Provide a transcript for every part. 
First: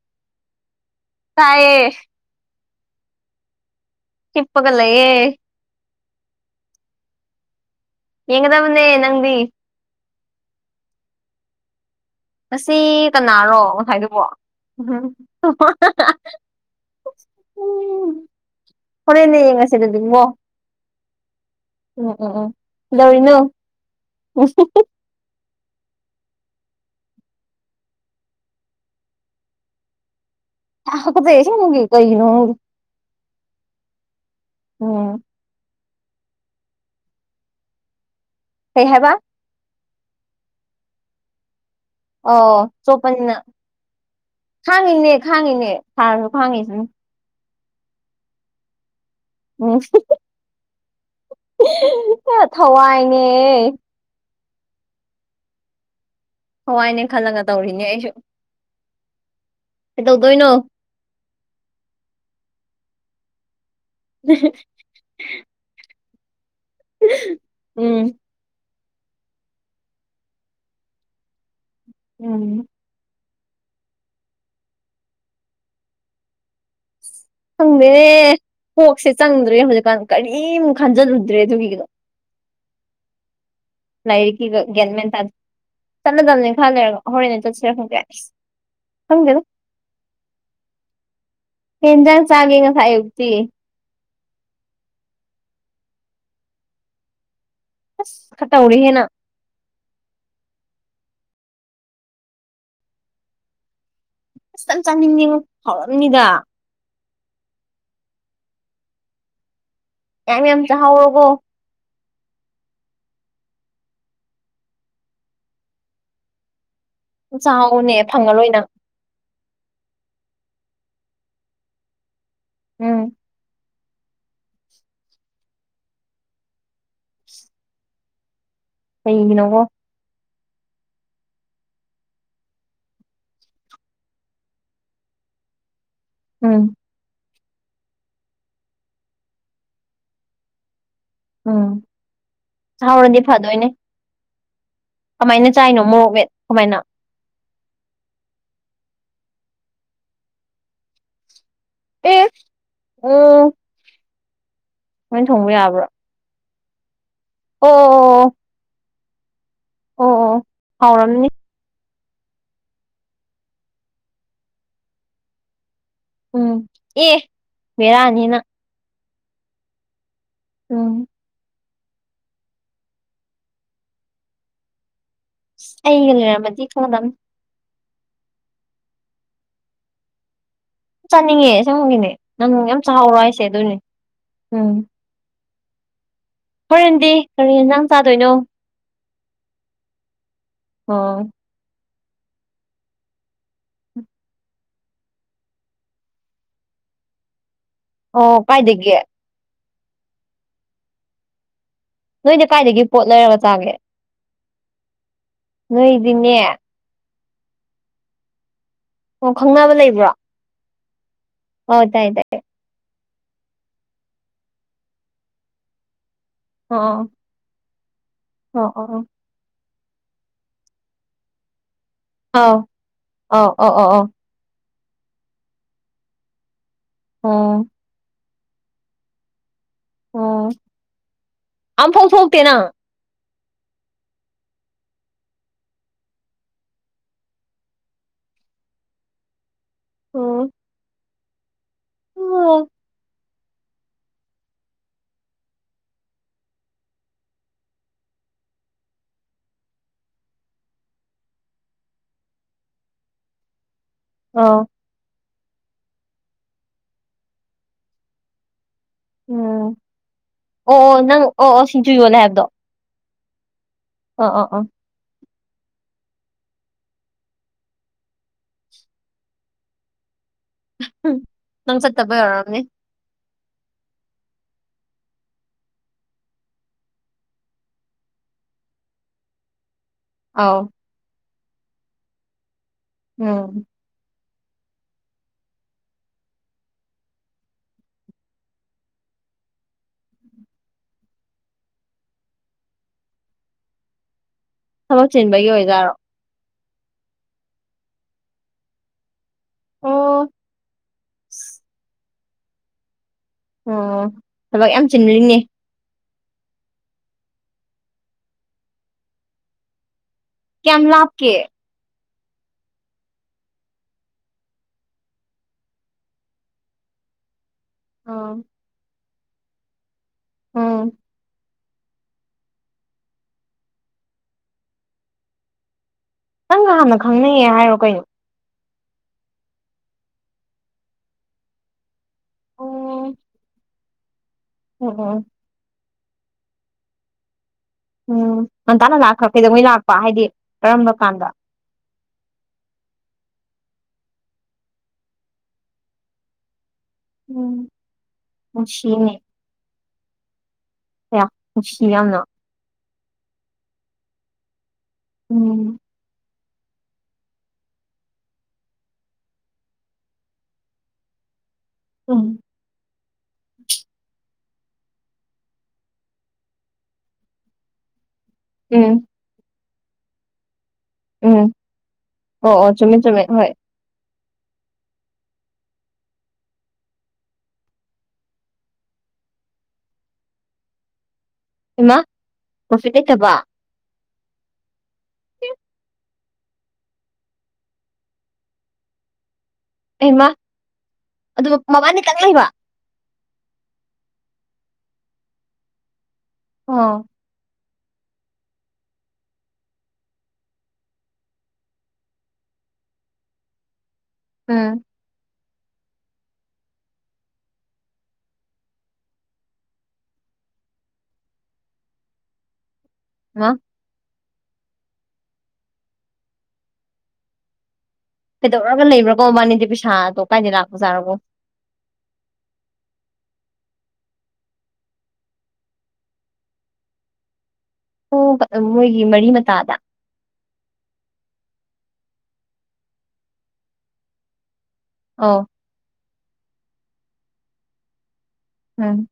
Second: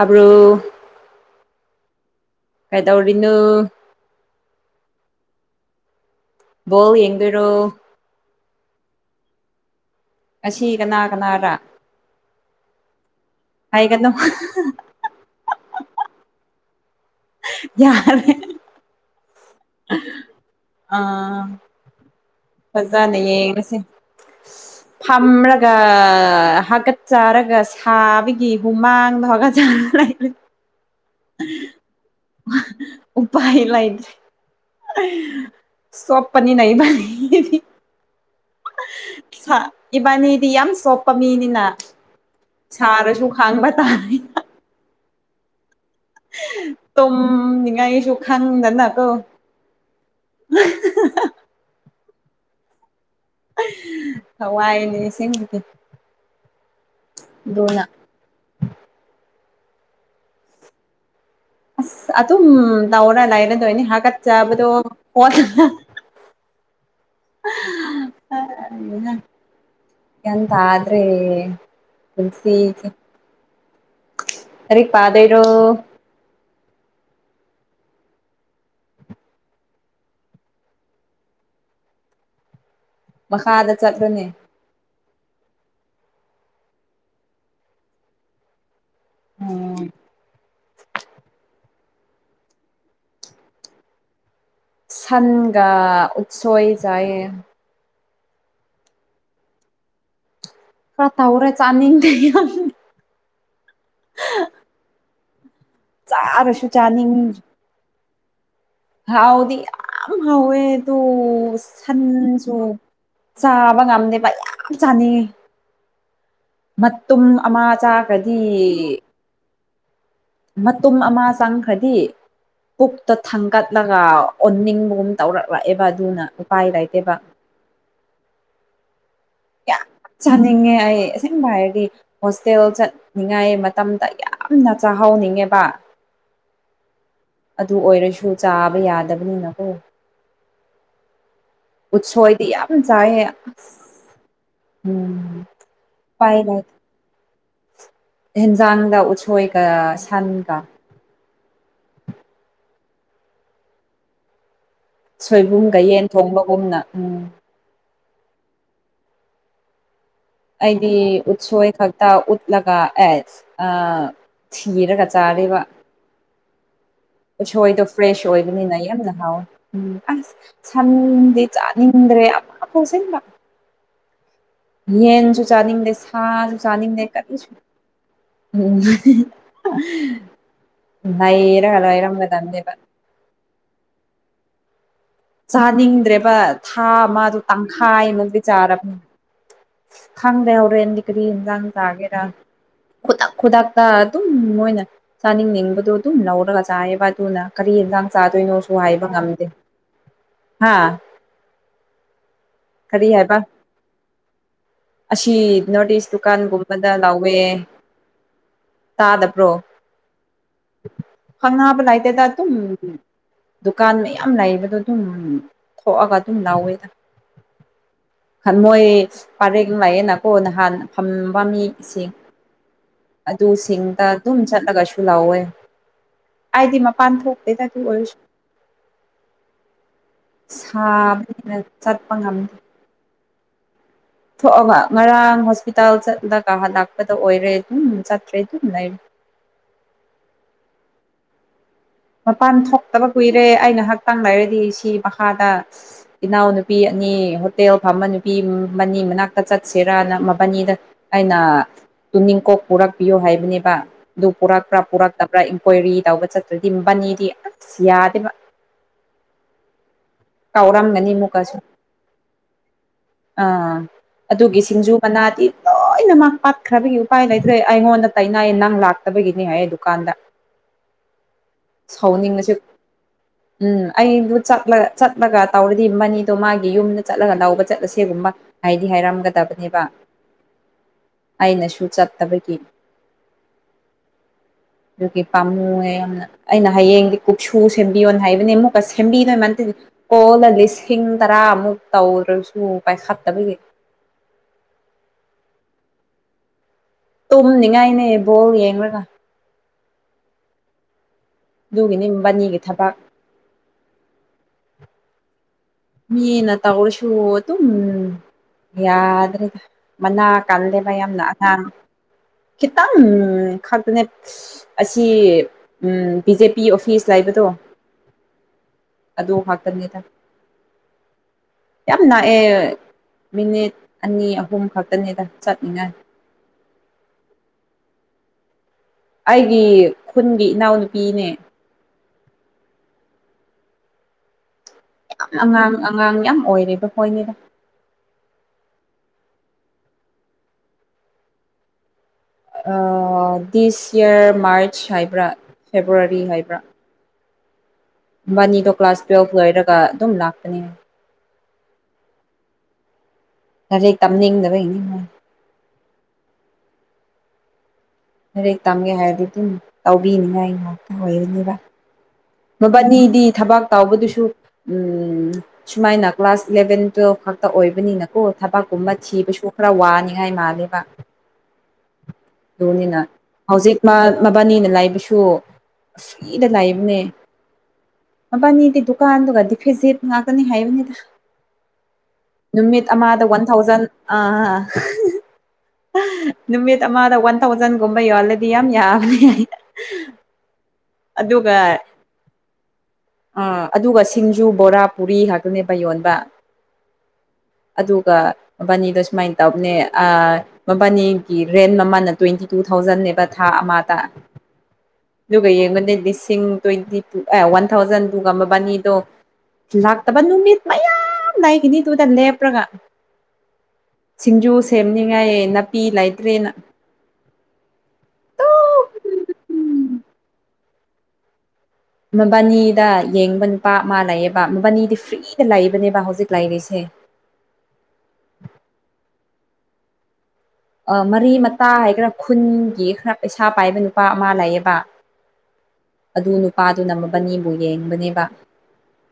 ꯑꯕ꯭ꯔꯣ ꯇꯥꯏꯌꯦ ꯀꯩ ꯇꯧꯔꯤꯅ ꯏꯄꯒ ꯂꯑꯦ ꯕꯣ ꯌꯦꯡꯔꯣ ꯌꯦꯉ ꯇꯥꯕꯗꯦ ꯅꯪꯗꯤ ꯁꯤꯤꯒꯅꯥꯒꯅꯥꯔꯥ ꯑꯁꯤ ꯀꯅꯥꯔꯣ ꯉꯁꯥꯏꯗꯨꯕꯣ ꯌꯥꯔ ꯍꯣꯔꯦꯟ ꯌꯦꯡꯉꯁꯤ ꯑꯗꯨꯗꯤꯀꯣ ꯑꯥ ꯎꯝ ꯎꯝ ꯎꯝ ꯐꯖꯅ ꯀꯩꯗꯧꯔꯤꯅꯣ ꯌꯦꯡꯉꯁꯤ ꯊꯝꯃ ꯍꯥꯀꯠ ꯆꯔꯒ ꯁꯥꯕꯒꯤ ꯍꯨꯃꯥꯡꯗꯣ ꯍꯥꯀꯠꯆꯔ ꯍꯥ ꯀꯠꯆꯩꯌꯦ ꯑꯁꯦꯡꯕꯩ ꯀꯩꯒꯤꯅꯣ ꯈꯡꯗꯦ ꯎꯄꯥꯏ ꯂꯩꯇꯔꯦ ꯁꯣꯞꯄꯅꯤ ꯏꯕꯥꯅꯤꯗꯤ ꯀꯩ ꯍꯥꯏꯕ ꯏꯕꯥꯅꯤꯗꯤ ꯌꯥꯝ ꯁꯣꯞꯄ ꯃꯤꯅꯤꯅ ꯑꯣ ꯁꯥꯔꯁꯨ ꯁꯣꯞꯄꯅꯤꯅ ꯈꯥꯡꯕ ꯇꯥꯔꯦ ꯈꯥꯡꯉꯤꯅꯦ ꯈꯥꯡꯉꯤꯅꯦ ꯁꯥꯔꯁꯨ ꯈꯥꯡꯉꯤꯁꯤꯅꯤ ꯇꯨꯝ ꯝ ꯅꯤꯡꯉꯥꯏꯁꯨ ꯈꯪꯗꯅ ꯀꯣ ꯎꯝ ꯊꯋꯥꯏꯅꯦ ꯊꯋꯥꯏꯅꯦ ꯏꯁꯤꯡꯗꯤ ꯊꯋꯥꯏꯅꯦ ꯈꯜꯂꯒ ꯇꯧꯔꯤꯅꯦ ꯑꯩꯁꯨ ꯀꯩꯗꯧꯗꯣꯏꯅꯣ ꯑꯁ ꯑꯗꯨꯝ ꯂꯥꯎꯔ ꯂꯩꯔꯗꯣꯏꯅꯦ ꯍꯥꯀꯠꯆꯕꯗꯣ ꯎꯝ ꯒꯌ꯭ꯥꯟ ꯇꯥꯗꯔꯦ ꯎꯝ ꯄꯨꯟꯁꯤꯁꯦ ꯂꯥꯏꯔꯤꯛ ꯄꯥꯗꯣꯏꯔꯣ ꯈꯪꯗꯦꯅꯦ ꯀꯣꯛꯁꯦ ꯆꯪꯗ꯭ꯔꯦ ꯍꯧꯖꯤꯛꯀꯥꯟ ꯀꯔꯤꯃꯨꯛ ꯈꯟꯖꯤꯜꯂꯨꯗ꯭ꯔꯦ ꯑꯗꯨꯒꯤꯒ ꯃꯈꯥꯗ ꯆꯠꯂꯨꯅꯦ ꯂꯩꯔꯤꯛꯒ ꯒꯟꯃꯦꯟꯟ ꯆꯠꯂꯗꯕꯅꯦ ꯈꯔ ꯂꯩꯔꯒ ꯍꯣꯔꯦꯟ ꯆꯠꯁꯤꯔ ꯈꯪꯗꯦ ꯈꯪꯗꯦꯗ ꯎꯝ ꯀꯩ ꯏꯟꯖꯥꯡ ꯆꯥꯒꯦ ꯉꯁꯥꯏ ꯑꯌꯨꯛꯇꯤ ꯁꯥꯟꯒ ꯎꯠꯁꯣꯏ ꯆꯥꯏꯌꯦ ꯑꯁ ꯈꯔ ꯇꯧꯔꯦꯍꯦ ꯅꯪ ꯈꯔ ꯇꯧꯔꯦ ꯆꯥꯅꯤꯡꯗꯦ ꯌꯥꯝ ꯈꯤꯇꯡ ꯆꯥꯅꯤꯡꯉꯦꯉꯣ ꯍꯥꯎꯔꯝꯅꯤꯗ ꯆꯥꯔꯁꯨ ꯆꯥꯅꯤꯡ ꯍꯥꯎꯗꯤ ꯌꯥꯝ ꯍꯥꯎꯋꯦ ꯌꯥꯝ ꯑꯗꯣ ꯆꯥꯍꯧꯔꯣꯀꯣ ꯁꯟꯁꯨ ꯆꯥꯕ ꯉꯝꯗꯦꯕ ꯌꯥꯝ ꯆꯥꯅꯤꯡꯉꯦ ꯃꯇꯨꯝ ꯑꯃ ꯆꯥꯍꯧꯅꯦ ꯆꯥꯈꯔꯗꯤ ꯐꯪꯉꯔꯣꯏ ꯅꯪ ꯃꯇꯨꯝ ꯑꯃ ꯆꯪꯈ꯭ꯔꯗꯤ ꯎꯝ ꯄꯨꯛꯇ ꯊꯡꯒꯠ ꯂꯒ ꯑꯣꯟꯅꯤꯡꯕꯒꯨꯝ ꯇꯧꯔꯛꯂꯛꯑꯦꯕ ꯑꯗꯨꯅ ꯎꯄꯥꯏ ꯂꯩꯇꯦꯕ [inaudible] ꯀꯩꯒꯤꯅꯣ ꯌꯥꯝ ꯆꯥꯅꯤꯡꯉꯦ ꯑꯩ ꯑꯁꯦꯡꯕ ꯍꯥꯏꯔꯗꯤ ꯍꯣꯁꯇꯦꯜ ꯆꯠꯅꯤꯡꯉꯥꯏ ꯃꯇꯝꯗ ꯌꯥꯝꯅ ꯆꯥꯍꯧ ꯅꯤꯡꯉꯦꯕ ꯎꯝ ꯑꯗꯨ ꯑꯣꯏꯔꯁꯨ ꯆꯥꯕ ꯌꯥꯗꯕꯅꯤꯅꯀꯣ ꯎꯝ ꯎꯠꯁꯣꯏꯗꯤ ꯌꯥꯝ ꯆꯥꯍꯧꯔꯗꯤ ꯆꯥꯏꯌꯦ ꯐꯗꯣꯏꯅꯦ ꯑꯁ ꯀꯃꯥꯏꯅ ꯆꯥꯏꯅꯣ ꯃꯣꯔꯣꯛꯃꯦꯠ ꯀꯃꯥꯏꯅ ꯑꯦꯟꯖꯥꯡꯒ ꯎꯠꯁꯣꯏꯒ ꯁꯟꯒ ꯑꯦ ꯎꯝ ꯁꯨꯃꯥꯏꯅ ꯊꯣꯡꯕ ꯁꯣꯏꯕꯨꯝꯒ ꯌꯥꯕ꯭ꯔꯣ ꯌꯦꯟ ꯊꯣꯡꯕꯒꯨꯝꯅ ꯎꯝ ꯑꯣ ꯑꯣ ꯑꯣ ꯑꯣ ꯑꯣ ꯑꯣ ꯑꯩꯗꯤ ꯍꯥꯎꯔꯝꯅꯤ ꯎꯠꯁꯣꯏ ꯈꯛ ꯇ ꯎꯠꯂꯒ ꯑꯦ ꯊꯤꯔꯒ ꯆꯥꯔꯤꯕ ꯎꯝ ꯑꯦ ꯎꯠꯁꯣꯏꯗꯣ ꯐ꯭ꯔꯦꯁ ꯕꯦꯔꯥꯅꯤꯅ ꯑꯣꯏꯕꯅꯤꯅ ꯌꯥꯝꯅ ꯍꯥꯥꯎꯋꯦ ꯑꯁ ꯎꯝ ꯁꯟꯗꯤ ꯆꯥꯅꯤꯡꯗ꯭ꯔꯦ ꯑꯃꯐꯧ ꯑꯁꯦꯡꯕ ꯌꯦꯟꯁꯨ ꯑꯁ ꯆꯥꯅꯤꯡꯗꯦ ꯑꯩꯒ ꯁꯥꯁꯨ ꯂꯩꯔꯝꯃꯗꯤ ꯆꯥꯅꯤꯡꯗꯦ ꯈꯪꯒꯗꯕꯅꯤ ꯀꯔꯤꯁꯨ ꯎꯝ ꯆꯥꯅꯤꯡꯉꯦ ꯂꯩꯔꯒ ꯑꯁꯦꯡꯕꯒꯤꯅꯦ ꯅꯪ ꯂꯩꯔꯝꯒꯗꯕꯅꯦꯕ ꯌꯥꯝ ꯆꯥꯍꯧꯔꯣ ꯍꯥꯏꯁꯦ ꯑꯗꯨꯏꯅꯦ ꯎꯝ ꯆꯥꯅꯤꯡꯗ꯭ꯔꯦꯕ ꯊꯥ ꯍꯣꯔꯦꯟꯗꯤ ꯑꯃꯗꯣ ꯀꯔꯤ ꯌꯦꯟꯖꯥꯡ ꯇꯪꯈꯥꯏ ꯆꯥꯗꯣꯏꯅꯣ ꯑꯃꯗꯤ ꯆꯥꯔꯕꯅꯤ ꯈꯪꯗꯦ ꯍꯧꯔꯣꯅꯤ ꯑꯣ ꯀꯔꯤ ꯏꯟꯖꯥꯡꯖꯒꯦꯔ ꯈꯨꯗꯛ ꯀꯔꯤ ꯌꯦꯟꯁꯥꯡ ꯑꯣ ꯆꯥꯗꯣꯏꯅꯣꯁꯨ ꯀꯥꯏꯗꯒꯤ ꯍꯥꯏꯕ ꯉꯝꯗꯦ ꯍꯥ ꯅꯣꯏꯗ ꯀꯥꯏꯗꯒꯤ ꯀꯔꯤ ꯄꯣꯠ ꯍꯥꯏꯕ ꯂꯩꯔꯒ ꯆꯥꯒꯦ ꯑꯁꯤ ꯅꯣꯔꯠ ꯏꯁ ꯅꯣꯏꯗꯤꯅꯦ ꯗꯨꯀꯥꯟꯒꯨꯝꯕꯗ ꯂꯥꯎꯋꯦ ꯑꯣ ꯈꯪꯅꯕ ꯂꯩꯕ꯭ꯔꯣ ꯐꯪꯅꯄ ꯑꯣ ꯇꯥꯏ ꯂꯥꯏꯇꯦ ꯇ ꯇꯥꯏ ꯑꯗꯨ ꯗꯨꯀꯥꯟ ꯃꯌꯥꯝ ꯂꯩꯕꯗꯣ ꯑꯗꯨꯝ ꯊꯣꯛꯑꯒ ꯑꯗꯨꯝ ꯂꯧꯋꯦꯗ ꯑꯣ ꯑꯣ ꯃꯣꯏ ꯑꯣ ꯄꯔꯦꯒ ꯂꯥꯛꯌꯦꯦꯅꯀꯣ ꯅꯍꯥꯟ ꯐ ꯐꯝꯃꯤ ꯏꯁꯤꯡ ꯑꯣ ꯑꯧ ꯑꯧ ꯑꯧ ꯑꯧ ꯑꯗꯨꯁꯤꯡꯗ ꯑꯗꯨꯝ ꯆꯠꯂꯒꯁꯨ ꯂꯥꯎꯋꯦ ꯑꯩꯗꯤ ꯃꯄꯥꯟ ꯊꯣꯛꯇꯦꯗ ꯑꯣ ꯑꯗꯨ ꯑꯣꯏꯔꯁꯨ ꯑꯣ ꯁꯥꯕꯅ ꯑꯝꯐꯥꯎ ꯆꯠꯄ ꯊꯣꯛꯇꯦ ꯉꯝꯗ ꯅꯪ ꯊꯣꯛꯑꯒ ꯉꯔꯥꯡ ꯍꯣꯁꯄꯤꯇꯥꯜ ꯆꯠꯂꯒꯂꯥꯛꯄꯗ ꯑꯣꯏꯔꯦ ꯑꯗꯨꯝ ꯆꯠꯇ꯭ꯔꯦ ꯑꯗꯨꯝ ꯂꯩꯔ [inaudible] ꯑꯣꯝ ꯄꯥꯟ ꯊꯣꯛꯛꯇꯕ ꯀꯨꯏꯔꯦ ꯑꯩꯅ ꯍꯛꯥꯛꯇꯥꯡ ꯂꯩꯥꯏꯔꯗꯤ ꯁꯤ ꯃꯈꯥꯗ ꯏꯅꯥꯎꯅꯨꯄꯤ ꯑꯅꯤ ꯍꯣꯇꯦꯜ ꯐꯝꯃꯅꯤ ꯅꯨꯄꯤ ꯃ ꯃꯅꯥꯛꯇ ꯆꯠꯁꯤꯔ ꯃꯕꯥꯅꯤꯗ ꯑꯩꯅ ꯇꯨꯅꯤꯡꯀꯣꯛ ꯄꯨꯔꯛꯄꯤꯌ ꯍꯍꯥꯏꯕꯅꯦꯕ ꯑꯗꯨ ꯑꯣ ꯄꯨꯔꯛꯄ꯭ꯔꯥ ꯄꯨꯔꯛꯇꯕ꯭ꯔꯥ ꯏꯟꯀ꯭ꯋꯥꯏꯔꯤ ꯇꯧꯕ ꯆꯠꯇ꯭ꯔꯗꯤ ꯃꯅꯤꯗꯤ ꯑꯁ ꯌꯥꯗꯦꯕ ꯎꯝ ꯑꯣ ꯑꯣ ꯀꯥꯎꯔꯝꯒꯅꯤ ꯅꯪ ꯑꯣ ꯑꯃꯨꯛꯀꯁꯨ ꯑꯣ ꯁꯤꯡꯖꯨ ꯌꯣꯜꯂ ꯍꯥꯏꯕꯗꯣ ꯑꯥ ꯑꯣ ꯑꯣ ꯑꯗꯨꯒꯤ ꯑꯣ ꯁꯤꯡꯖꯨ ꯃꯅꯥꯗꯤ ꯂꯣꯏꯅ ꯃ ꯄꯥꯠꯈ꯭ꯔꯕꯒꯤ ꯎꯄꯥꯏ ꯂꯩꯇ꯭ꯔꯦ ꯑꯩꯉꯣꯟꯗ ꯇꯅꯥꯌꯦ ꯅꯪ ꯂꯥꯛꯇꯕꯒꯤꯅꯤ ꯍꯥꯏꯌꯦ ꯗꯨꯀꯥꯟꯗ ꯅꯪꯁꯠꯕꯌꯣ ꯁꯥꯎꯅꯤꯡꯉꯁꯨ ꯑꯔꯝꯅꯤ ꯎꯝ ꯑꯩꯕꯨ ꯆꯠꯂ ꯆꯠꯂꯒ ꯇꯧꯔꯗꯤ ꯃꯅꯤꯗꯣ ꯃꯥꯒꯤ ꯌꯨꯝꯗ ꯆꯠꯂꯒ ꯂꯧꯕ ꯆꯠꯂ ꯁꯤꯦꯒꯨꯝꯕ ꯍꯥꯏꯗꯤ ꯍꯥꯏꯔꯝꯒꯗꯕꯅꯦꯕ ꯑꯥꯎ ꯑꯩꯅꯁꯨ ꯆꯠꯇꯕꯒꯤ ꯎꯝ ꯑꯗꯨꯒꯤ ꯄꯥꯝꯃꯨ ꯌꯥꯝꯅ ꯑꯩꯅ ꯍꯌꯦꯡꯗꯤ ꯀꯨꯞꯁꯨ ꯁꯦꯝꯕꯤꯌꯣꯅ ꯍꯥꯏꯕꯅꯤ ꯑꯃꯨꯛꯀ ꯁꯦꯝꯕꯤꯗꯣꯏ ꯃꯇꯗꯤ ꯀꯣꯂ ꯂꯤꯁꯤꯡ ꯇꯔꯥ ꯑ ꯃꯨꯛ ꯇ ꯑꯣꯏꯔꯁꯨ ꯄꯥꯏ ꯍꯥꯠꯗꯕꯒꯦ ꯊꯕꯛ ꯆꯤꯟꯕꯒꯤ ꯑꯣꯏꯗꯔꯣ ꯇꯨꯝꯅꯤꯉꯥꯏꯅꯦ ꯕꯣ ꯌꯦꯡꯂꯡꯒ ꯑꯣ ꯕꯥꯅꯤꯒꯤ ꯊꯕꯛ ꯑꯣ ꯊꯕꯛ ꯌꯥꯝ ꯆꯤꯤꯟꯜꯂꯤꯅꯦ ꯃꯤꯅ ꯇꯧꯁꯨꯣ ꯇ ꯌꯥꯗ꯭ꯔꯦꯒ ꯃꯅꯥ ꯀꯌꯥꯝ ꯀꯜꯂꯦꯕ ꯌꯥꯝꯅ ꯂꯥꯞꯀꯦ ꯑꯊꯥꯡ ꯈꯤꯇꯪ ꯈꯛꯇꯅꯦ ꯑꯁꯤ ꯕꯤ ꯖꯦ ꯄꯤ ꯑꯣꯐꯤꯁ ꯂꯩꯕꯗꯣ ꯑ ꯑꯗꯨ ꯍꯥꯥꯛꯇꯅꯤꯦꯗ ꯎꯝ ꯌꯥꯝ ꯂꯥꯛꯑꯦ ꯃꯤꯅꯤꯠ ꯑꯅꯤ ꯑꯍꯨꯝ ꯈꯛꯇꯅꯤꯗ ꯆꯠꯅꯤꯡꯉꯥꯏ ꯅꯪꯒ ꯍꯥꯟꯅ ꯈꯪꯅꯩꯌꯦ ꯍꯥꯏꯔꯣ ꯀꯩꯅꯣ ꯑꯩꯒꯤ ꯈꯨꯟꯒꯤ ꯏꯅꯥꯎꯅꯨꯄꯤꯅꯦ ꯑꯣ ꯑꯣ ꯑꯣ ꯑꯉꯥꯡ ꯑꯉꯥꯡ ꯌꯥꯝ ꯑꯣꯏꯔꯦꯕ ꯍꯣꯏꯅꯤꯗ ꯎꯝ ꯉꯟꯇꯥꯅ ꯂꯥꯛꯈ꯭ꯔ ꯀꯩꯗꯧꯉꯩ ꯂꯥꯛꯄ ꯍꯥꯏꯗꯤ ꯀꯔꯝꯕ ꯀꯥꯟꯗ ꯗꯤꯁ ꯌꯔ ꯃꯥꯔꯆ ꯍꯥꯏꯕ꯭ꯔꯥ ꯐꯦꯕ꯭ꯔꯋꯥꯔꯤ ꯍꯥꯏꯕ꯭ꯔꯥ ꯎꯝ ꯕꯥꯅꯤꯗꯣ ꯀ꯭ꯂꯥꯁ ꯅꯨꯡꯁꯤꯅꯦ ꯇꯨꯋꯦꯜꯕ ꯂꯣꯏꯔꯒ ꯑꯗꯨꯝ ꯂꯥꯛꯄꯅꯦ ꯅꯨꯡꯁꯤ ꯌꯥꯝꯅ ꯈꯖꯤꯦꯛ ꯇꯝꯅꯤꯡꯗꯕ ꯏꯅꯤ ꯎꯝ ꯍꯦꯛ ꯇꯝꯒꯦ ꯍꯥꯏꯔꯗꯤ ꯑꯗꯨꯝ ꯇꯧꯕꯤꯅꯤꯉ ꯑꯩ ꯉꯥꯛꯇ ꯑꯣꯏꯔꯅꯤꯕ ꯎꯝ ꯃꯕꯥꯅꯤꯗꯤ ꯊꯕꯥꯛ ꯇꯥꯎꯕꯗꯨꯁꯨ ꯎ ꯁꯨꯃꯥꯏꯅ ꯀ꯭ꯂꯥꯁ ꯏꯂꯚꯦꯟ ꯇꯨꯋꯦꯜꯐ ꯊꯕꯛꯇ ꯑꯣꯏꯕꯅꯤꯅꯀꯣ ꯊꯕꯛꯀꯨꯝꯕ ꯎꯝ ꯊꯤꯕꯁꯨ ꯈꯔ ꯋꯥꯅꯤꯡꯉꯥꯏ ꯃꯥꯜꯂꯦꯕ ꯎꯝ ꯑꯣ ꯑꯣ ꯆꯨꯝꯃꯦ ꯅꯤꯅ ꯆꯨꯝꯃꯦ ꯍꯣꯏ ꯍꯧꯖꯤꯛ ꯃꯥ ꯃꯕꯥꯅꯤꯅ ꯂꯥꯏꯕꯁꯨ ꯑꯨꯏꯗ ꯂꯥꯏꯏꯕꯅꯦ ꯃꯕꯥꯅꯤꯗꯤ ꯗꯨꯀꯥꯟꯗꯨꯒꯗꯤ ꯐꯤꯖꯤꯠ ꯉꯥꯛꯇꯅꯤ ꯍꯥꯏꯕꯅꯤꯗ ꯏꯃꯥ ꯅꯨꯃꯤꯠ ꯄ꯭ꯔꯣꯐꯤꯠ ꯑꯃꯗ ꯋꯥꯟ ꯊꯥꯎꯖꯟ ꯑꯥ ꯍꯤꯡ ꯅꯨꯃꯤꯠ ꯑꯃꯗ ꯋꯥꯟ ꯊꯥꯎꯖꯟꯒꯨꯝꯕ ꯌꯣꯜꯂꯗꯤ ꯌꯥꯝ ꯌꯥꯕꯅꯤ ꯑꯗꯨ ꯃꯕꯥꯅꯤ ꯈ ꯂꯩꯕ ꯑꯥ ꯑꯗꯨꯒ ꯁꯤꯡꯖꯨ ꯕꯣꯔꯥ ꯄꯨꯔꯤ ꯉꯥꯛꯇꯅꯦꯕ ꯌꯣꯟꯕ ꯑꯥ ꯑꯗꯨꯒ ꯃꯕꯥꯅꯤꯗ ꯁꯨꯃꯥꯏꯅ ꯇꯧꯕꯅꯦ ꯃꯕꯥꯅꯤꯒꯤ ꯔꯦꯟ ꯃꯃꯥꯅ ꯇ꯭ꯋꯦꯟꯇꯤ [unintelligible] ꯇꯨ ꯊꯥꯎꯖꯟꯟꯅꯦꯕ ꯊꯥ ꯑꯃꯗ ꯎꯝ ꯑꯗꯨꯒ ꯌꯦꯡꯕꯗ ꯂꯤꯁꯤꯡ ꯇ꯭ꯋꯦꯟꯇꯤ ꯇꯨ ꯑꯦ ꯋꯥꯟ ꯊꯥꯎꯖꯟ ꯇꯨꯒ ꯃꯕꯥꯅꯤꯗꯣ ꯂꯥꯛꯇꯕ ꯅꯨꯃꯤꯠ ꯃꯌꯥꯝꯌꯥꯝ ꯂꯩꯏ ꯀꯅꯤ ꯇꯨꯡꯗ ꯂꯦꯞ꯭ꯔꯒꯥ ꯍꯥ ꯁꯤꯡꯖꯨ ꯁꯦꯝꯅꯤꯉꯥꯏ ꯅꯥꯄꯤ ꯂꯩꯇ꯭ꯔꯦꯅ ꯈꯩꯗꯣꯛꯔꯒ ꯂꯩꯕ꯭ꯔꯀꯣ ꯃꯥꯅꯤꯗꯤ ꯄꯩꯁꯥꯗꯣ ꯀꯥꯏꯗ ꯂꯥꯛꯄꯖꯥꯔꯔꯕꯣ ꯃꯕꯥꯅꯤꯗ ꯌꯦꯡꯕ ꯅꯨꯄꯥ ꯃꯥ ꯂꯩꯑꯕ ꯃꯕꯥꯅꯤꯗꯤ ꯐ꯭ꯔꯤꯗ ꯂꯩꯕꯅꯦꯕ ꯍꯧꯖꯤꯛ ꯂꯩꯔꯤꯁꯦ [inaudible] ꯑꯣ ꯃꯣꯏꯒꯤ ꯃꯔꯤ ꯃꯇꯥꯗ ꯃꯔꯤ ꯃꯇꯥ ꯍꯥꯏꯒꯔꯥ ꯈꯨꯟꯒꯤ ꯈꯔ ꯄꯩꯁꯥ ꯄꯥꯏꯕ ꯅꯨꯄꯥ ꯑꯃ ꯂꯩꯑꯕ ꯑꯥ ꯑꯗꯨ ꯅꯨꯄꯥꯗꯨꯅ ꯃꯕꯥꯅꯤꯕꯨ ꯌꯦꯡꯕꯅꯦꯕ ꯎꯝ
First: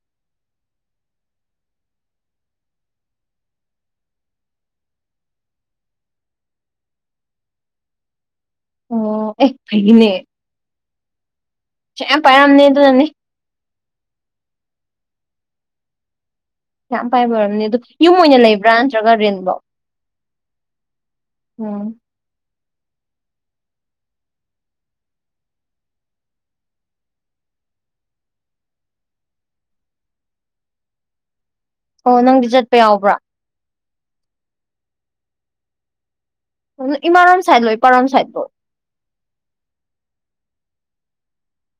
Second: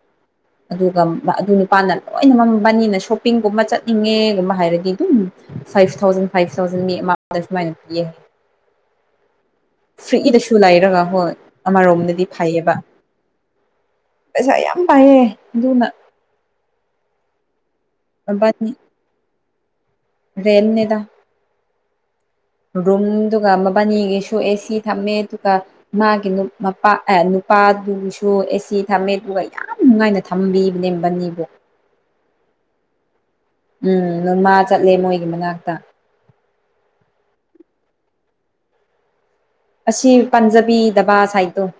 ꯑꯗꯨꯒ ꯑꯗꯨ ꯅꯨꯄꯥꯅ ꯂꯣꯏꯅ ꯃꯝꯕꯅꯤꯅ ꯁꯣꯞꯄꯤꯡꯒꯨꯝꯕ ꯆꯠꯅꯤꯡꯉꯦꯒꯨꯝꯕ ꯍꯥꯏꯔꯗꯤ ꯑꯗꯨꯝ ꯐꯥꯏꯚ ꯊꯥꯎꯖꯟ ꯐꯥꯏꯚ ꯊꯥꯎꯖꯟꯥꯏꯅ ꯐꯔꯤ ꯑꯣ ꯑꯦ ꯐꯩꯅꯦ ꯐ꯭ꯔꯤꯛꯏꯗꯁꯨ ꯂꯩꯔꯒ ꯍꯣꯏ ꯄꯩꯁꯥ ꯌꯥꯝ ꯑꯃꯔꯣꯝꯗꯗꯤ ꯄꯥꯏꯔꯝꯅꯦ ꯐꯩꯌꯦꯕ ꯑꯗꯨꯅꯅꯦ ꯄꯩꯁꯥ ꯌꯥꯝ ꯄꯥꯏꯌꯦ ꯑꯗꯨꯅ ꯌꯥꯝ ꯄꯥꯏꯕꯝꯅꯦ ꯑꯗꯨ ꯌꯨꯝ ꯑꯣꯏꯅ ꯂꯩꯕ꯭ꯔꯥ ꯅꯠꯇ꯭ꯔꯒ ꯔꯦꯟꯕꯣ ꯔꯦꯦꯜꯅꯦꯗ ꯎꯝ ꯔꯨꯝꯗꯨ ꯃꯕꯥꯅꯤꯒꯤꯁꯨ ꯑꯦꯁꯤ ꯊꯝꯃꯦ ꯑꯗꯨꯒ ꯏꯃꯥꯒꯤ ꯃꯄꯥ ꯄꯥꯗꯨꯁꯨ ꯑꯦꯁꯤ ꯊꯝꯃꯦ ꯑꯗꯨꯒ ꯌꯥꯝ ꯅꯨꯡꯉꯥꯏꯅ ꯊꯝꯕꯤꯕꯅꯦ ꯕꯅꯤꯕꯨꯣ ꯑꯣ ꯅꯪꯗꯤ ꯆꯠꯄ ꯌꯥꯎꯕ꯭ꯔꯥ ꯎꯝ ꯅꯃ ꯆꯠꯂꯦ ꯃꯣꯏꯒꯤ ꯃꯅꯥꯛꯇ ꯏꯃꯥꯟ ꯁꯥꯏꯗ ꯂꯣ ꯏꯄꯔꯟ ꯁꯥꯏꯗꯕꯣ ꯄꯟꯖꯕꯤ ꯗꯕꯥ ꯁꯥꯏꯗꯣ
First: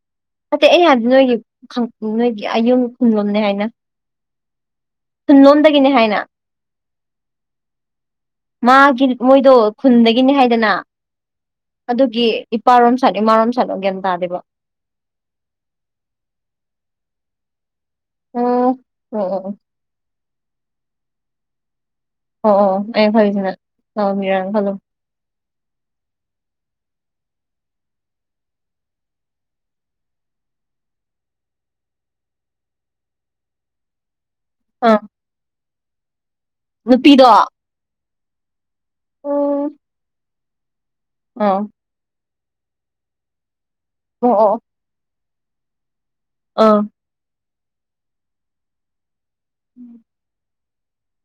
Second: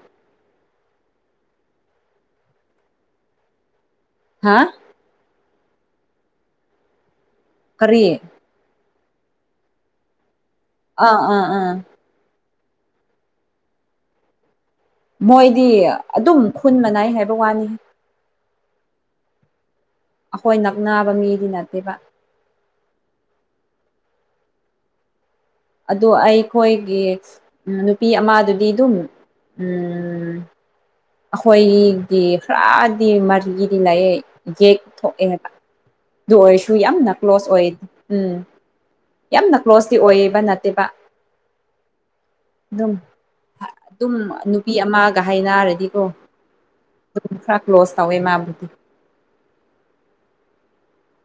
ꯐꯗꯩ ꯑꯩ ꯍꯥꯏꯗꯤ ꯅꯣꯏꯒꯤ ꯅꯣꯏꯒꯤ ꯑꯌꯨꯝ ꯈꯨꯟꯂꯣꯝꯅꯦ ꯍꯥꯏꯅ ꯍꯥ ꯅꯣꯟꯗ ꯀꯅꯦ ꯍꯥꯏꯅ ꯀꯔꯤꯑꯦ ꯃꯥꯒꯤ ꯃꯣꯏꯗꯣ ꯈꯨꯟꯗꯒꯤꯅꯤ ꯍꯥꯏꯗꯅ ꯑꯥ ꯑꯥ ꯑꯥ ꯑꯗꯨꯒꯤ ꯏꯄꯥꯔꯣꯝ ꯁꯥꯠꯅꯨ ꯏꯃꯥꯔꯣꯝ ꯁꯥꯠꯅꯣ ꯒꯟ ꯇꯥꯗꯦꯕ ꯃꯣꯏꯗꯤ ꯑꯗꯨꯝ ꯈꯨꯟ ꯃꯅꯥꯏ ꯍꯥꯏꯕ ꯋꯥꯅꯤ ꯎꯝ ꯎ [inaudible] ꯑꯩꯈꯣꯏ ꯅꯛꯅꯕ ꯃꯤꯗꯤ ꯅꯠꯇꯦꯕ ꯑꯣ ꯑꯣ ꯑꯩ ꯐꯔꯤꯁꯤꯅ ꯂꯥꯛꯕꯤꯔꯅ ꯈꯜꯂꯨ ꯑ ꯑꯩ ꯑꯩꯈꯣꯏꯒꯤ ꯅꯨꯄꯤ ꯑꯃꯗꯨꯗꯤ ꯑꯗꯨꯝ ꯎꯝ ꯑꯩꯈꯣꯏꯒꯤꯗꯤ ꯈꯔꯗꯤ ꯃꯥꯔꯤꯒꯤꯗꯤ ꯂꯥꯏꯑ ꯌꯦꯛ ꯑꯥ ꯊꯣꯛꯑꯦꯕ ꯑꯗꯨ ꯑꯣꯏꯔꯁꯨ ꯌꯥꯝꯅ ꯅꯨꯄꯤꯗꯣ ꯑꯣ ꯀ꯭ꯂꯣꯁ ꯑꯣꯏ ꯎꯝ ꯌꯥꯝꯅ ꯀ꯭ꯂꯣꯁꯇꯤ ꯑꯣꯏꯌꯦꯕ ꯅꯠꯇꯦꯕ ꯑꯥ ꯑꯗꯨꯝ ꯑꯗꯨꯝ ꯑꯣ ꯑꯣ ꯅꯨꯄꯤ ꯑꯃꯒ ꯍꯥꯏꯅꯔꯗꯤꯀꯣ ꯑꯥ ꯑꯗꯨꯝ ꯈꯔ ꯀ꯭ꯂꯣꯁ ꯇꯧꯋꯦ ꯃꯥꯕꯨꯗꯤ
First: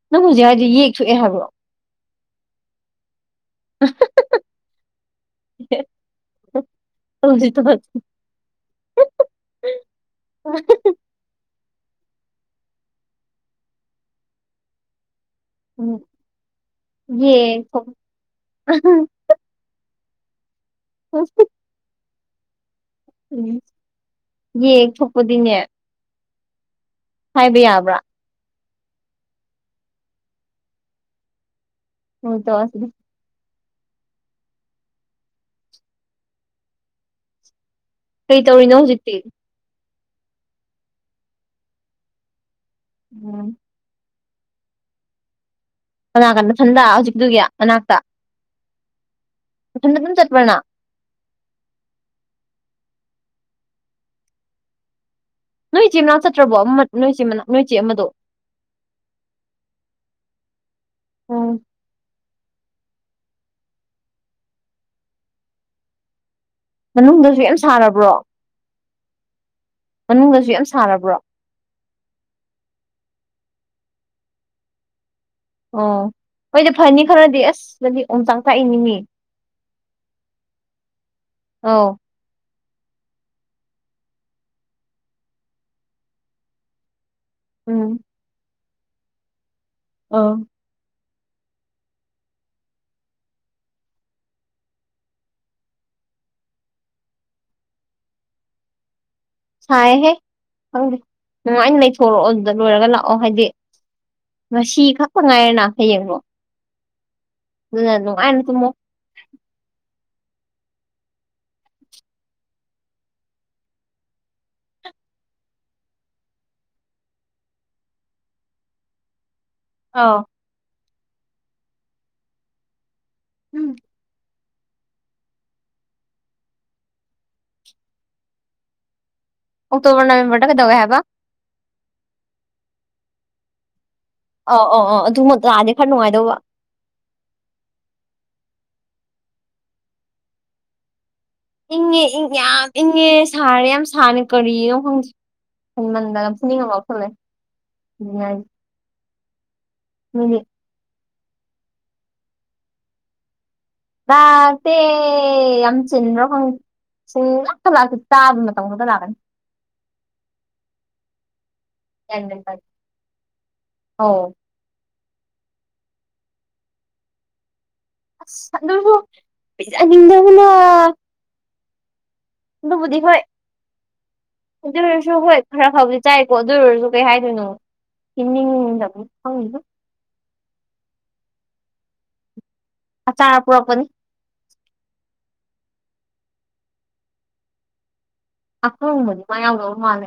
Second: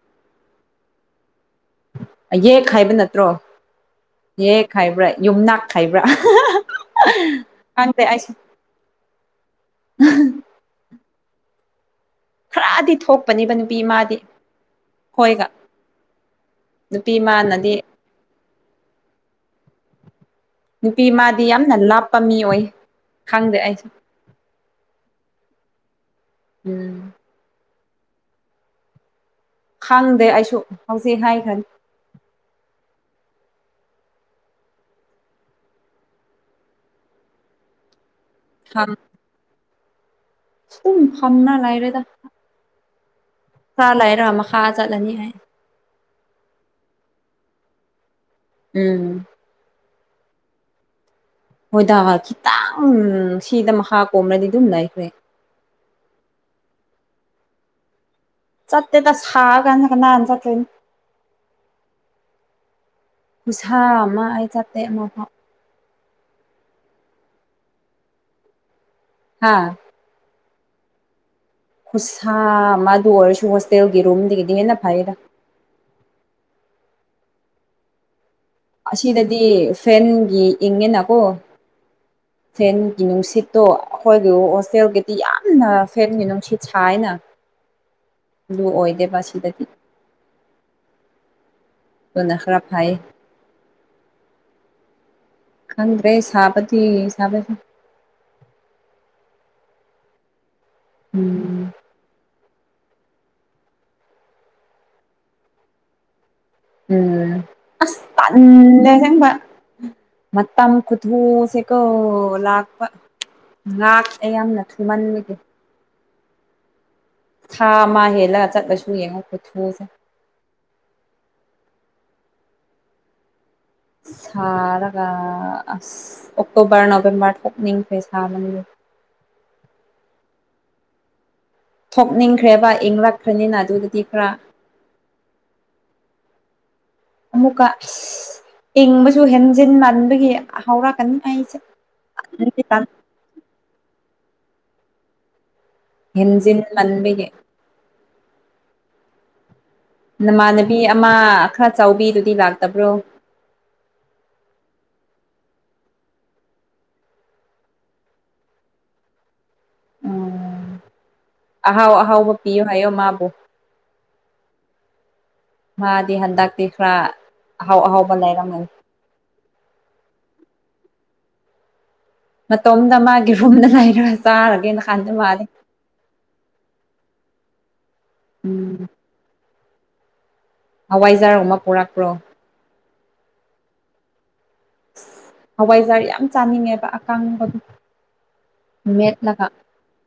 ꯅꯪ ꯍꯧꯖꯤꯛ ꯍꯥꯏꯗꯤ ꯌꯦꯛꯊꯣꯛꯑꯦ ꯍꯥꯏꯕ꯭ꯔꯣ ꯌꯦꯛ ꯍꯥꯏꯕ ꯅꯠꯇ꯭ꯔꯣ ꯑ [inaudible] ꯍꯦ ꯈꯥꯏꯕ꯭ꯔꯥ ꯌꯨꯝꯅꯥꯛ ꯈꯥꯏꯕ꯭ꯔꯥ ꯈꯪ ꯑꯩꯁꯨ [inaudible] [unintelligible] ꯈꯔꯥꯗꯤ ꯊꯣꯛꯄꯅꯦꯕ ꯅꯨꯄꯤ ꯃꯥꯗꯤ ꯍꯣꯏꯒꯥ ꯌꯦꯛ ꯅꯨꯄꯤꯃꯅꯗꯤ ꯊꯣꯛ ꯅꯨꯄꯤ ꯃꯥꯗꯤ ꯌꯥꯝꯅ ꯂꯥꯞꯄꯥ ꯃꯤ ꯑꯣꯏ ꯎꯝ ꯈꯪꯗꯦ ꯑꯩꯁꯨ ꯌꯦ ꯊꯣꯛꯄꯗꯤꯅꯦ ꯎꯝ ꯍꯥꯏꯕ ꯌꯥꯕ꯭ꯔꯥ ꯈꯪꯗꯦ ꯑꯩꯁꯨ ꯍꯧꯖꯤꯛ ꯍꯥꯏ ꯈꯅꯤ ꯍ ꯇ ꯑꯁ [inaudible] ꯀꯔꯤ ꯇꯧꯔꯤꯅꯣ ꯍꯧꯖꯤꯛꯇꯤ ꯑꯗꯨꯨꯝ ꯐꯝꯅ ꯂꯥꯏꯔꯦꯗ ꯎꯝ ꯆꯂꯑꯔꯃ ꯍꯥ ꯆꯂꯅꯤ ꯍꯥꯏ ꯀꯅꯥ ꯀꯟꯗꯊꯟꯗ ꯍꯧꯖꯤꯛꯇꯨꯒꯤ ꯃꯅꯥꯛꯇ ꯎꯝ ꯑꯅ ꯑꯗꯨꯅ ꯆꯠꯄꯅ ꯍꯣꯏꯗꯥ ꯈꯤꯇꯪ ꯁꯤꯗ ꯃꯈꯥ ꯀꯣꯕ꯭ꯔꯗꯤ ꯑꯗꯨꯝ ꯂꯩꯈ꯭ꯔꯦ ꯅꯣꯏ ꯆꯦ ꯃꯅꯥꯎ ꯆꯠꯇ꯭ꯔꯕꯣ ꯑꯃ ꯅꯣꯏ ꯃꯅꯥ ꯅꯣꯏ ꯆꯦ ꯑꯃꯗꯣ ꯆꯠꯦ ꯇꯁ ꯍꯥꯎ ꯀꯅꯍꯥꯟ ꯆꯠꯇ‌ꯣꯏꯟ ꯎꯝ ꯄꯁꯥ ꯃꯥ ꯑꯩ ꯆꯇ ꯃ ꯃꯅꯨꯡꯗꯁꯨ ꯌꯥꯝ ꯁꯥꯔꯕ꯭ꯔꯣ ꯍꯥ ꯃꯅꯨꯡꯗꯁꯨ ꯌꯥꯝ ꯁꯥꯔꯕ꯭ꯔꯣ ꯈꯨꯠꯁꯥ ꯃꯗꯨ ꯑꯣꯏꯔꯁꯨ ꯍꯣꯁꯇꯦꯜꯒꯤ ꯔꯨꯝꯗꯒꯤꯗꯤ ꯍꯦꯟꯅ ꯐꯩꯔ ꯑꯣ ꯍꯣꯏꯗꯤ ꯐꯅꯤ ꯈꯔꯗꯤ ꯑꯁ ꯑꯗꯨꯗꯤ ꯑꯃꯇꯥꯛ ꯑꯁꯤꯗꯗꯤ ꯐꯦꯟꯒꯤ ꯏꯪꯉꯤꯅꯀꯣ ꯑꯧ ꯐꯦꯟꯒꯤ ꯅꯨꯡꯁꯤꯠꯇꯣ ꯑꯩꯈꯣꯏꯒꯤ ꯍꯣꯁꯇꯦꯜꯒꯤꯗꯤ ꯌꯥꯝꯅ ꯐꯦꯟꯒꯤ ꯅꯨꯡꯁꯤꯠ ꯁꯥꯏꯅ ꯎꯝ ꯂꯨ ꯑꯣꯏꯗꯦꯕ ꯁꯤꯗꯗꯤ ꯑꯥ ꯅꯈꯔꯥꯏ ꯈꯪꯗ꯭ꯔꯦ ꯁꯥꯕꯗꯤ ꯁꯥꯕꯗꯤ ꯁꯥꯏꯍꯦ ꯈꯪꯗꯦ ꯎꯝ ꯅꯨꯡꯉꯥꯏꯅ ꯂꯩꯊꯣꯔꯛꯑꯣ ꯑꯗꯨ ꯗ ꯂꯣꯏꯔꯒ ꯂꯥꯛꯑꯣ ꯍꯥꯏꯗꯤ ꯉꯁꯤ ꯈꯛꯇ ꯉꯥꯏꯔꯅ ꯍꯌꯦꯡꯗꯣ ꯎꯝ ꯇꯨꯝꯃꯣ ꯑꯁꯟꯦ ꯆꯕ ꯃ ꯑꯃ ꯀꯨꯊꯍꯁꯦ ꯀ ꯂꯥꯛꯥꯛꯄ ꯉꯍꯥꯛ ꯑꯩ ꯌꯥꯝꯅ ꯊꯨꯝꯃꯟꯕꯒꯦ ꯊꯥ ꯑꯃ ꯍꯦꯜꯂꯒ ꯆꯠꯂꯁꯨ ꯌꯦꯡꯉꯣ ꯈꯨꯊꯨꯁꯦ ꯑꯥꯎ ꯁꯥꯒ ꯑ ꯑꯣꯛꯇꯣꯕꯔ ꯅꯕꯦꯝꯕꯔ ꯊꯣꯛꯅꯤꯡꯈꯩ ꯁꯥꯕꯒꯦ [unintelligible] [inaudible] ꯇꯣꯅ ꯀꯗꯧꯒ ꯍꯥꯏꯕ ꯊꯣꯛꯅꯤꯡꯈ꯭ꯔꯦꯕ ꯏꯪꯂꯛꯈ꯭ꯔꯅꯤꯅ ꯑꯗꯨꯗꯗꯤ ꯈ ꯑꯧ ꯑꯧ ꯑꯧ ꯑꯗꯨ ꯇꯥꯔꯗꯤ ꯈꯔ ꯅꯨꯡꯉꯥꯏꯗꯧꯕ ꯑꯃꯨꯛꯀ ꯏꯪꯕꯁꯨ ꯍꯦꯟꯖꯤꯟ ꯃꯟꯕꯒꯤ ꯍꯧꯔꯛꯀꯅꯤ ꯑꯩꯁꯦ ꯏꯪꯉꯦ ꯏꯪ ꯌꯥꯝ ꯏꯪꯉꯦ ꯁꯥꯔꯦ ꯌꯥꯝ ꯁꯥꯅꯤ ꯀꯔꯤꯅꯣ ꯈꯪꯗꯦ ꯍꯦꯟꯖꯤꯟ ꯏꯟꯥꯟꯗꯒꯝꯁꯤꯅꯤꯉꯝꯕ ꯐꯂꯦ ꯃꯟꯕꯒꯤ ꯅꯃꯥꯟꯅꯕꯤ ꯑꯃ ꯈꯔ ꯆꯥꯎꯕꯤꯗꯨꯗꯤ ꯂꯥꯛꯇꯕ꯭ꯔꯣ ꯑꯆꯪ ꯁꯤ ꯂꯥꯛꯇ ꯂꯥꯛꯒꯦ ꯆꯕ ꯇ ꯃꯅꯗ ꯂꯒꯅꯤ ꯎ [unintelligible] [inaudible] ꯑꯍꯥꯎ ꯒ꯭ꯌꯥꯟ ꯑꯍꯥꯎꯕ ꯃꯦꯟ ꯄꯤꯌꯨ ꯇꯥꯗꯦ ꯍꯥꯏꯌꯣ ꯃꯥꯕꯨ ꯑꯧ ꯃꯥꯗꯤ ꯍꯟꯗꯛꯇꯤ ꯈꯔ ꯑꯍꯥꯎ ꯑꯍꯥꯎꯕ ꯑꯁ ꯂꯩꯔꯝꯒꯅꯤ ꯑꯗꯨꯕꯨ ꯄꯤꯖꯅꯤꯡꯗꯕꯅ ꯑꯗꯨꯕꯨꯗꯤ ꯃꯇꯣꯝꯗ ꯍꯣꯏ ꯃꯥꯒꯤ ꯔꯨꯝꯗ ꯂꯩꯔꯒ ꯑꯗꯨ ꯆꯥꯔꯒꯦꯅ ꯑꯣꯏꯔꯁꯨ ꯈꯟꯕ ꯍꯣꯏ ꯃꯥꯜꯂꯦ ꯈꯔ ꯐꯕꯗꯤ ꯆꯥꯏꯀꯣ ꯑꯗꯨ ꯑꯣꯏꯔꯁꯨ ꯀꯩ ꯍꯥꯏ ꯑꯗꯨ ꯏ ꯍꯪ ꯍꯋꯥꯏꯖꯥꯔꯣ ꯑꯃ ꯄꯨꯔꯛꯄ꯭ꯔꯣ ꯑ ꯆꯄꯄꯅꯤ ꯍꯋꯥꯏꯖꯥꯔ ꯌꯥꯝ ꯆꯥꯅꯤꯡꯉꯦꯕ ꯑꯀꯥꯡꯕꯗ ꯑꯈꯣꯡꯕꯅꯤ ꯃꯥ ꯌꯥꯎꯗꯕ ꯃꯥꯜꯂꯦ